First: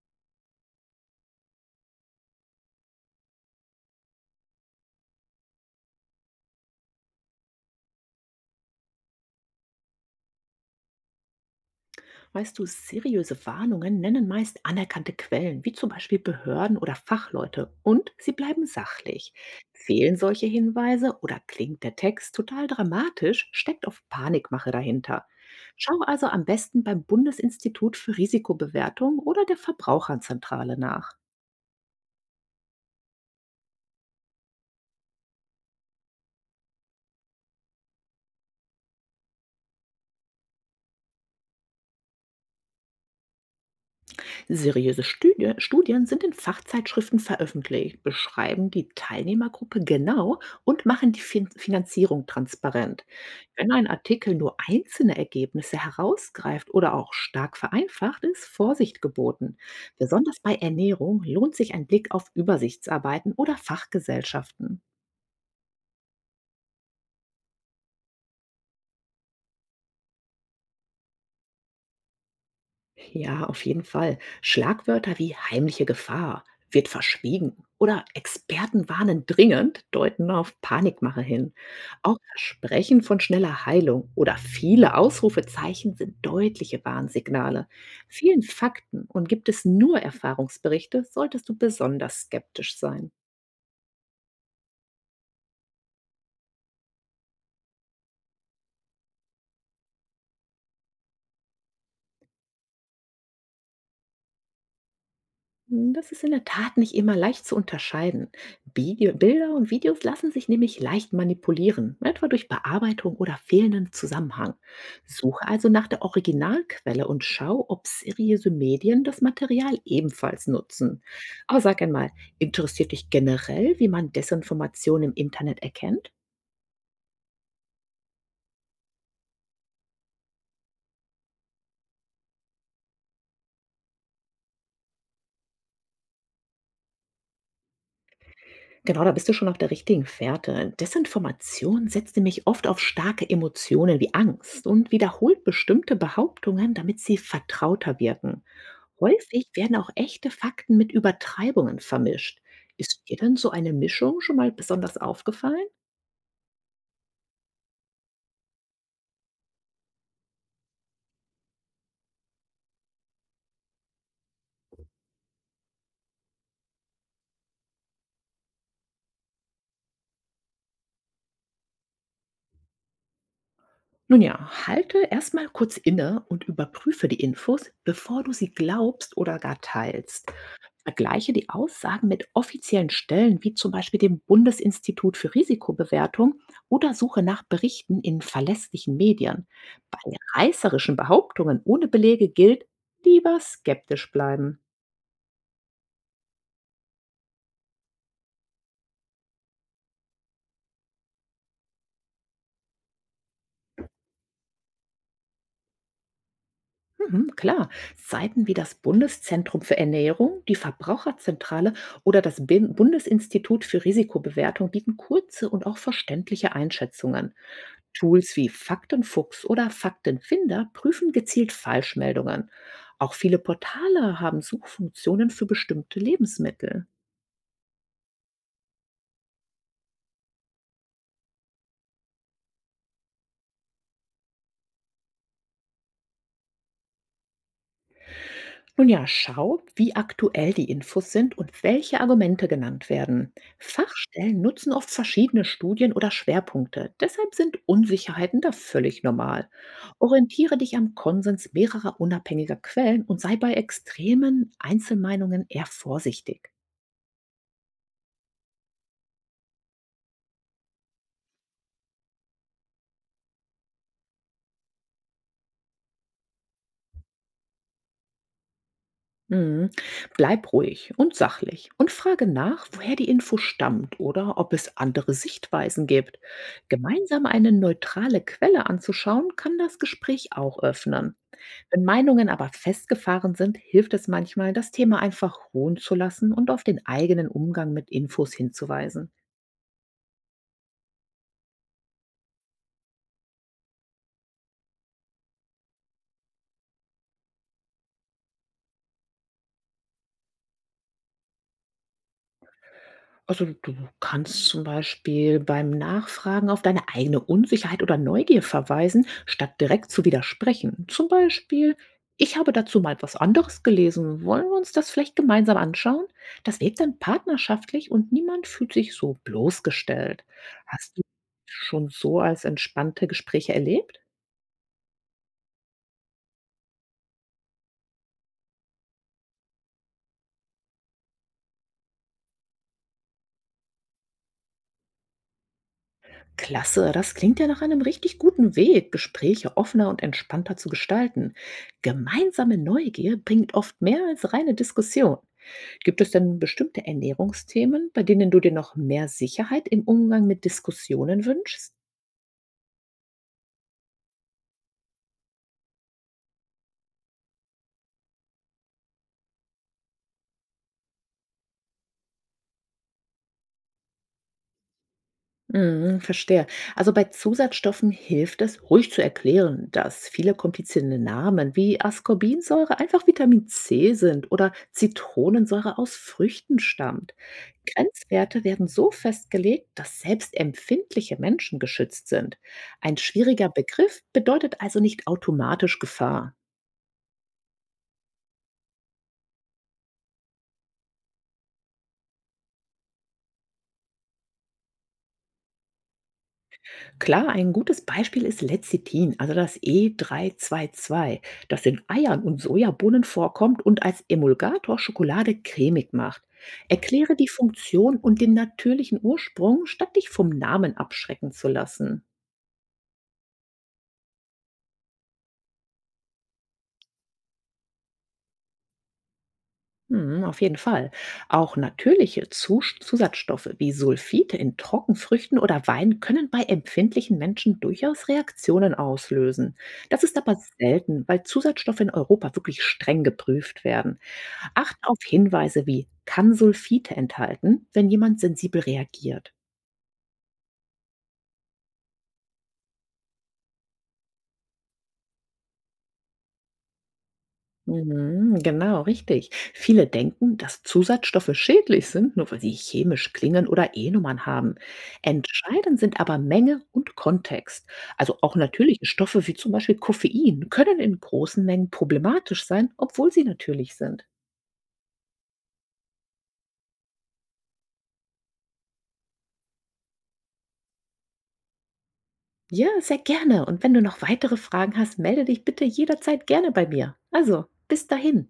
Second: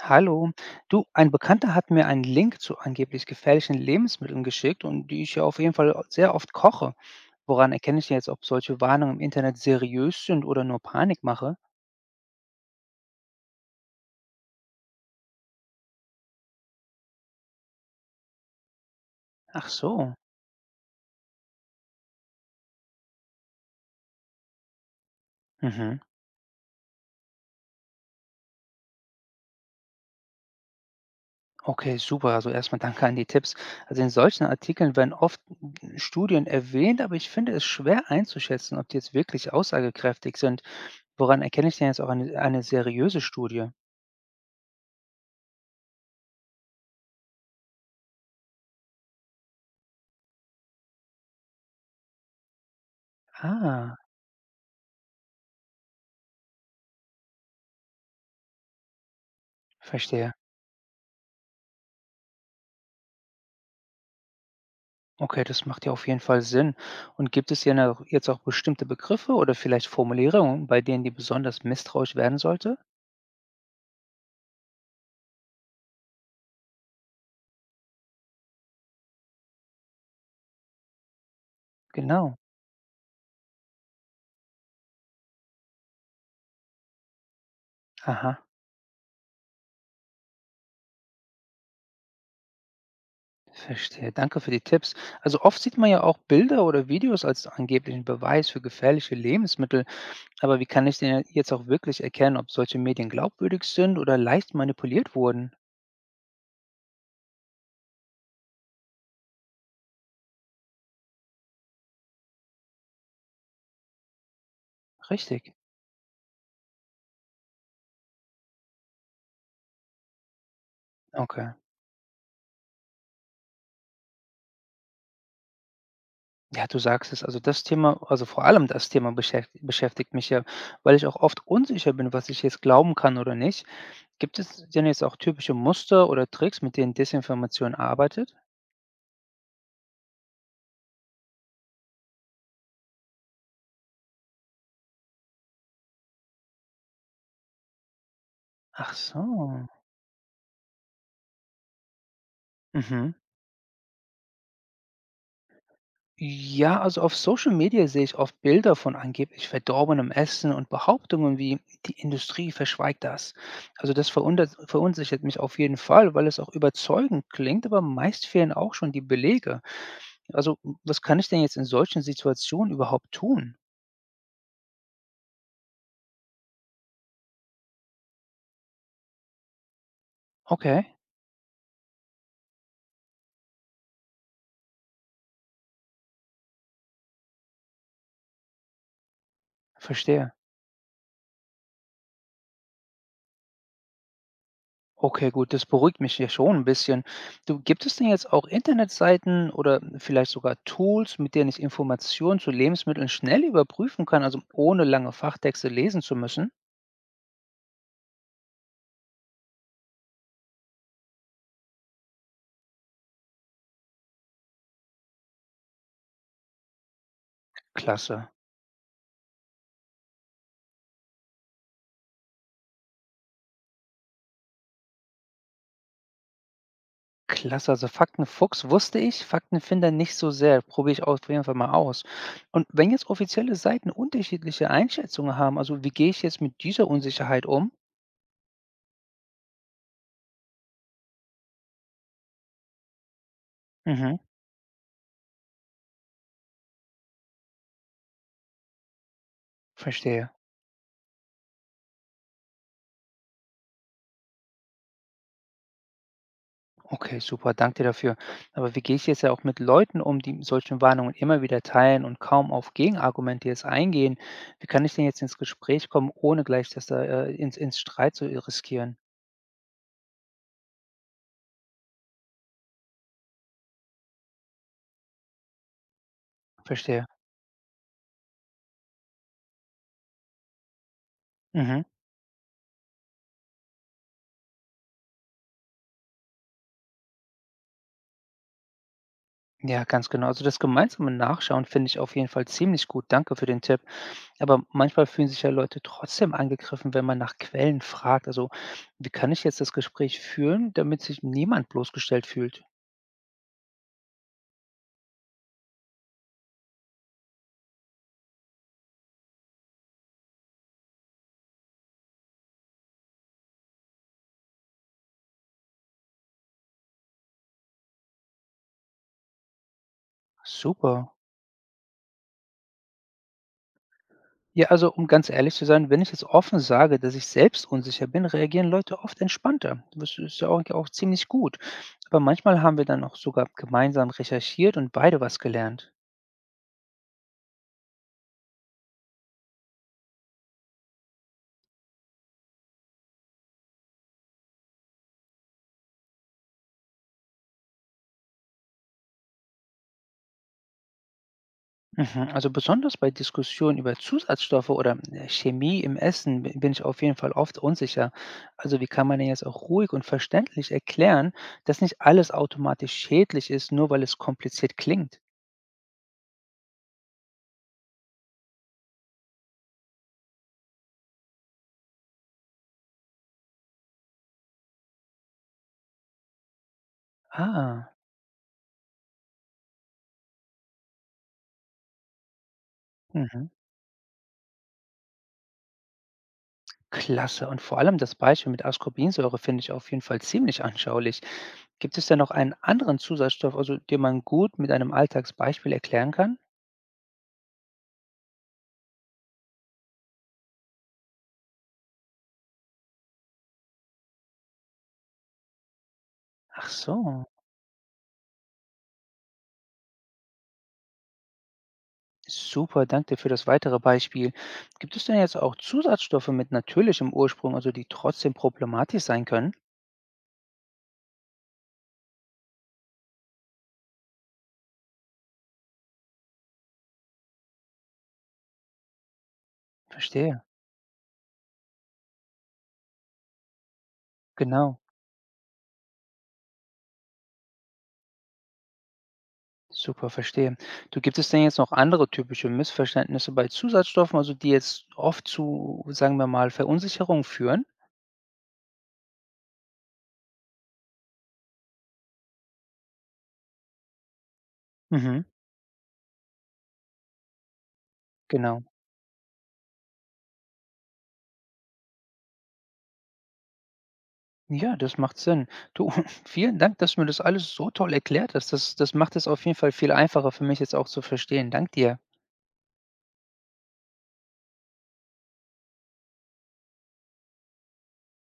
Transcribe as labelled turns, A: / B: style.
A: Hallo. Du, ein Bekannter hat mir einen Link zu angeblich gefährlichen Lebensmitteln geschickt und die ich ja auf jeden Fall sehr oft koche. Woran erkenne ich denn jetzt, ob solche Warnungen im Internet seriös sind oder nur Panikmache?
B: Weißt du, seriöse Warnungen nennen meist anerkannte Quellen, wie zum Beispiel Behörden oder Fachleute, und sie bleiben sachlich.
A: Ach so.
B: Fehlen solche Hinweise oder klingt der Text total dramatisch, steckt oft Panikmache dahinter. Schau
A: Mhm.
B: also am besten beim Bundesinstitut für Risikobewertung oder der Verbraucherzentrale nach.
A: Okay, super. Also erstmal danke an die Tipps. Also in solchen Artikeln werden oft Studien erwähnt, aber ich finde es schwer einzuschätzen, ob die jetzt wirklich aussagekräftig sind. Woran erkenne ich denn jetzt auch eine seriöse Studie?
B: Seriöse Studien sind in Fachzeitschriften veröffentlicht, beschreiben die Teilnehmergruppe genau und machen die Finanzierung transparent. Wenn ein
A: Ah,
B: Artikel nur einzelne Ergebnisse herausgreift oder auch stark vereinfacht, ist Vorsicht geboten.
A: verstehe.
B: Besonders bei Ernährung lohnt sich ein Blick auf Übersichtsarbeiten oder Fachgesellschaften.
A: Okay, das macht ja auf jeden Fall Sinn. Und gibt es hier noch jetzt auch bestimmte Begriffe oder vielleicht Formulierungen, bei denen die besonders misstrauisch werden sollte?
B: Ja, auf jeden Fall. Schlagwörter wie heimliche Gefahr, wird verschwiegen oder Experten warnen dringend deuten auf Panikmache hin. Auch
A: Genau.
B: Versprechen von schneller Heilung oder viele Ausrufezeichen sind deutliche Warnsignale. Vielen
A: Aha,
B: Fakten und gibt es nur Erfahrungsberichte, solltest du besonders skeptisch sein.
A: verstehe. Danke für die Tipps. Also oft sieht man ja auch Bilder oder Videos als angeblichen Beweis für gefährliche Lebensmittel. Aber wie kann ich denn jetzt auch wirklich erkennen, ob solche Medien glaubwürdig sind oder leicht manipuliert wurden?
B: Das ist in der Tat nicht immer leicht zu unterscheiden. Bilder und Videos lassen sich nämlich leicht manipulieren, etwa durch Bearbeitung oder fehlenden Zusammenhang. Suche
A: Richtig.
B: also nach der Originalquelle und schau, ob seriöse Medien das Material ebenfalls nutzen.
A: Okay.
B: Aber sag einmal, interessiert dich generell, wie man Desinformation im Internet erkennt?
A: Ja, du sagst es. Also das Thema, also vor allem das Thema beschäftigt mich ja, weil ich auch oft unsicher bin, was ich jetzt glauben kann oder nicht. Gibt es denn jetzt auch typische Muster oder Tricks, mit denen Desinformation arbeitet?
B: Genau, da bist du schon auf der richtigen Fährte. Desinformation setzt nämlich oft auf starke Emotionen wie Angst und wiederholt bestimmte Behauptungen, damit sie vertrauter wirken.
A: Ach
B: Häufig
A: so.
B: werden auch echte Fakten mit Übertreibungen vermischt. Ist
A: Mhm.
B: dir denn so eine Mischung schon mal besonders aufgefallen?
A: Ja, also auf Social Media sehe ich oft Bilder von angeblich verdorbenem Essen und Behauptungen wie, die Industrie verschweigt das. Also das verunsichert mich auf jeden Fall, weil es auch überzeugend klingt, aber meist fehlen auch schon die Belege. Also was kann ich denn jetzt in solchen Situationen überhaupt tun?
B: Nun ja, halte erstmal kurz inne und überprüfe die Infos, bevor du sie glaubst oder gar teilst.
A: Okay,
B: Vergleiche die Aussagen mit offiziellen Stellen wie zum Beispiel dem Bundesinstitut für Risikobewertung oder suche nach Berichten in verlässlichen Medien. Bei
A: verstehe.
B: reißerischen Behauptungen ohne Belege gilt, lieber skeptisch bleiben.
A: Okay, gut, das beruhigt mich ja schon ein bisschen. Du, gibt es denn jetzt auch Internetseiten oder vielleicht sogar Tools, mit denen ich Informationen zu Lebensmitteln schnell überprüfen kann, also ohne lange Fachtexte lesen zu müssen?
B: Mhm, klar, Seiten wie das Bundeszentrum für Ernährung, die Verbraucherzentrale oder das Bundesinstitut für Risikobewertung bieten kurze und auch verständliche Einschätzungen.
A: Klasse.
B: Tools wie Faktenfuchs oder Faktenfinder prüfen gezielt Falschmeldungen. Auch viele Portale haben Suchfunktionen für bestimmte Lebensmittel.
A: Klasse, also Faktenfuchs wusste ich, Faktenfinder nicht so sehr. Probiere ich auf jeden Fall mal aus. Und wenn jetzt offizielle Seiten unterschiedliche Einschätzungen haben, also wie gehe ich jetzt mit dieser Unsicherheit um?
B: Nun ja, schau, wie aktuell die Infos sind und welche Argumente genannt werden.
A: Mhm,
B: Fachstellen nutzen oft verschiedene Studien oder Schwerpunkte. Deshalb sind Unsicherheiten da völlig normal.
A: verstehe.
B: Orientiere dich am Konsens mehrerer unabhängiger Quellen und sei bei extremen Einzelmeinungen eher vorsichtig.
A: Okay, super, danke dir dafür. Aber wie gehst du jetzt ja auch mit Leuten um, die solche Warnungen immer wieder teilen und kaum auf Gegenargumente jetzt eingehen? Wie kann ich denn jetzt ins Gespräch kommen, ohne gleich das da ins Streit zu riskieren?
B: Mhm. Bleib ruhig und sachlich und frage nach, woher die Info stammt oder ob es andere Sichtweisen gibt.
A: Verstehe.
B: Gemeinsam eine neutrale Quelle anzuschauen, kann das Gespräch auch öffnen. Wenn
A: Mhm.
B: Meinungen aber festgefahren sind, hilft es manchmal, das Thema einfach ruhen zu lassen und auf den eigenen Umgang mit Infos hinzuweisen.
A: Ja, ganz genau. Also das gemeinsame Nachschauen finde ich auf jeden Fall ziemlich gut. Danke für den Tipp. Aber manchmal fühlen sich ja Leute trotzdem angegriffen, wenn man nach Quellen fragt. Also wie kann ich jetzt das Gespräch führen, damit sich niemand bloßgestellt fühlt?
B: Also, du kannst zum Beispiel beim Nachfragen auf deine eigene Unsicherheit oder Neugier verweisen, statt direkt zu widersprechen. Zum Beispiel, ich habe dazu mal etwas anderes gelesen. Wollen wir uns das vielleicht gemeinsam anschauen? Das wirkt dann partnerschaftlich und niemand fühlt sich so bloßgestellt. Hast du
A: Super.
B: schon so als entspannte Gespräche erlebt?
A: Ja, also um ganz ehrlich zu sein, wenn ich jetzt offen sage, dass ich selbst unsicher bin, reagieren Leute oft entspannter. Das ist ja auch ziemlich gut. Aber manchmal haben wir dann auch sogar gemeinsam recherchiert und beide was gelernt.
B: Klasse, das klingt ja nach einem richtig guten Weg, Gespräche offener und entspannter zu gestalten. Gemeinsame Neugier bringt oft mehr als reine Diskussion. Gibt es denn bestimmte Ernährungsthemen, bei denen du dir noch mehr Sicherheit im Umgang mit Diskussionen wünschst?
A: Mhm. Also besonders bei Diskussionen über Zusatzstoffe oder Chemie im Essen bin ich auf jeden Fall oft unsicher. Also wie kann man denn jetzt auch ruhig und verständlich erklären, dass nicht alles automatisch schädlich ist, nur weil es kompliziert klingt?
B: Mhm, verstehe. Also bei Zusatzstoffen hilft es, ruhig zu erklären, dass viele komplizierte Namen wie Ascorbinsäure einfach Vitamin C sind oder Zitronensäure aus Früchten stammt.
A: Ah.
B: Grenzwerte werden so festgelegt, dass selbst empfindliche Menschen geschützt sind. Ein schwieriger
A: Mhm.
B: Begriff bedeutet also nicht automatisch Gefahr.
A: Klasse. Und vor allem das Beispiel mit Ascorbinsäure finde ich auf jeden Fall ziemlich anschaulich. Gibt es denn noch einen anderen Zusatzstoff, also den man gut mit einem Alltagsbeispiel erklären kann?
B: Klar, ein gutes Beispiel ist Lecithin, also das E322, das in Eiern und Sojabohnen vorkommt und als Emulgator Schokolade cremig macht.
A: Ach
B: Erkläre
A: so,
B: die Funktion und den natürlichen Ursprung, statt dich vom Namen abschrecken zu lassen.
A: super, danke dir für das weitere Beispiel. Gibt es denn jetzt auch Zusatzstoffe mit natürlichem Ursprung, also die trotzdem problematisch sein können?
B: Hm, auf jeden Fall. Auch natürliche Zusatzstoffe wie Sulfite in Trockenfrüchten oder Wein können bei empfindlichen Menschen durchaus Reaktionen auslösen. Das ist aber
A: Verstehe,
B: selten, weil Zusatzstoffe in Europa wirklich streng geprüft werden. Achte
A: genau.
B: auf Hinweise wie „Kann Sulfite enthalten", wenn jemand sensibel reagiert.
A: Super, verstehe. Du, gibt es denn jetzt noch andere typische Missverständnisse bei Zusatzstoffen, also die jetzt oft zu, sagen wir mal, Verunsicherung führen?
B: Mhm, genau, richtig. Viele denken, dass Zusatzstoffe schädlich sind, nur weil sie chemisch klingen oder E-Nummern haben.
A: Mhm,
B: Entscheidend sind aber Menge und Kontext. Also auch
A: genau.
B: natürliche Stoffe wie zum Beispiel Koffein können in großen Mengen problematisch sein, obwohl sie natürlich sind.
A: Ja, das macht Sinn. Du, vielen Dank, dass du mir das alles so toll erklärt hast. Das macht es auf jeden Fall viel einfacher für mich, jetzt auch zu verstehen. Dank dir.
B: Ja, sehr gerne. Und wenn du noch weitere Fragen hast, melde dich bitte jederzeit gerne bei mir. Also, bis dahin.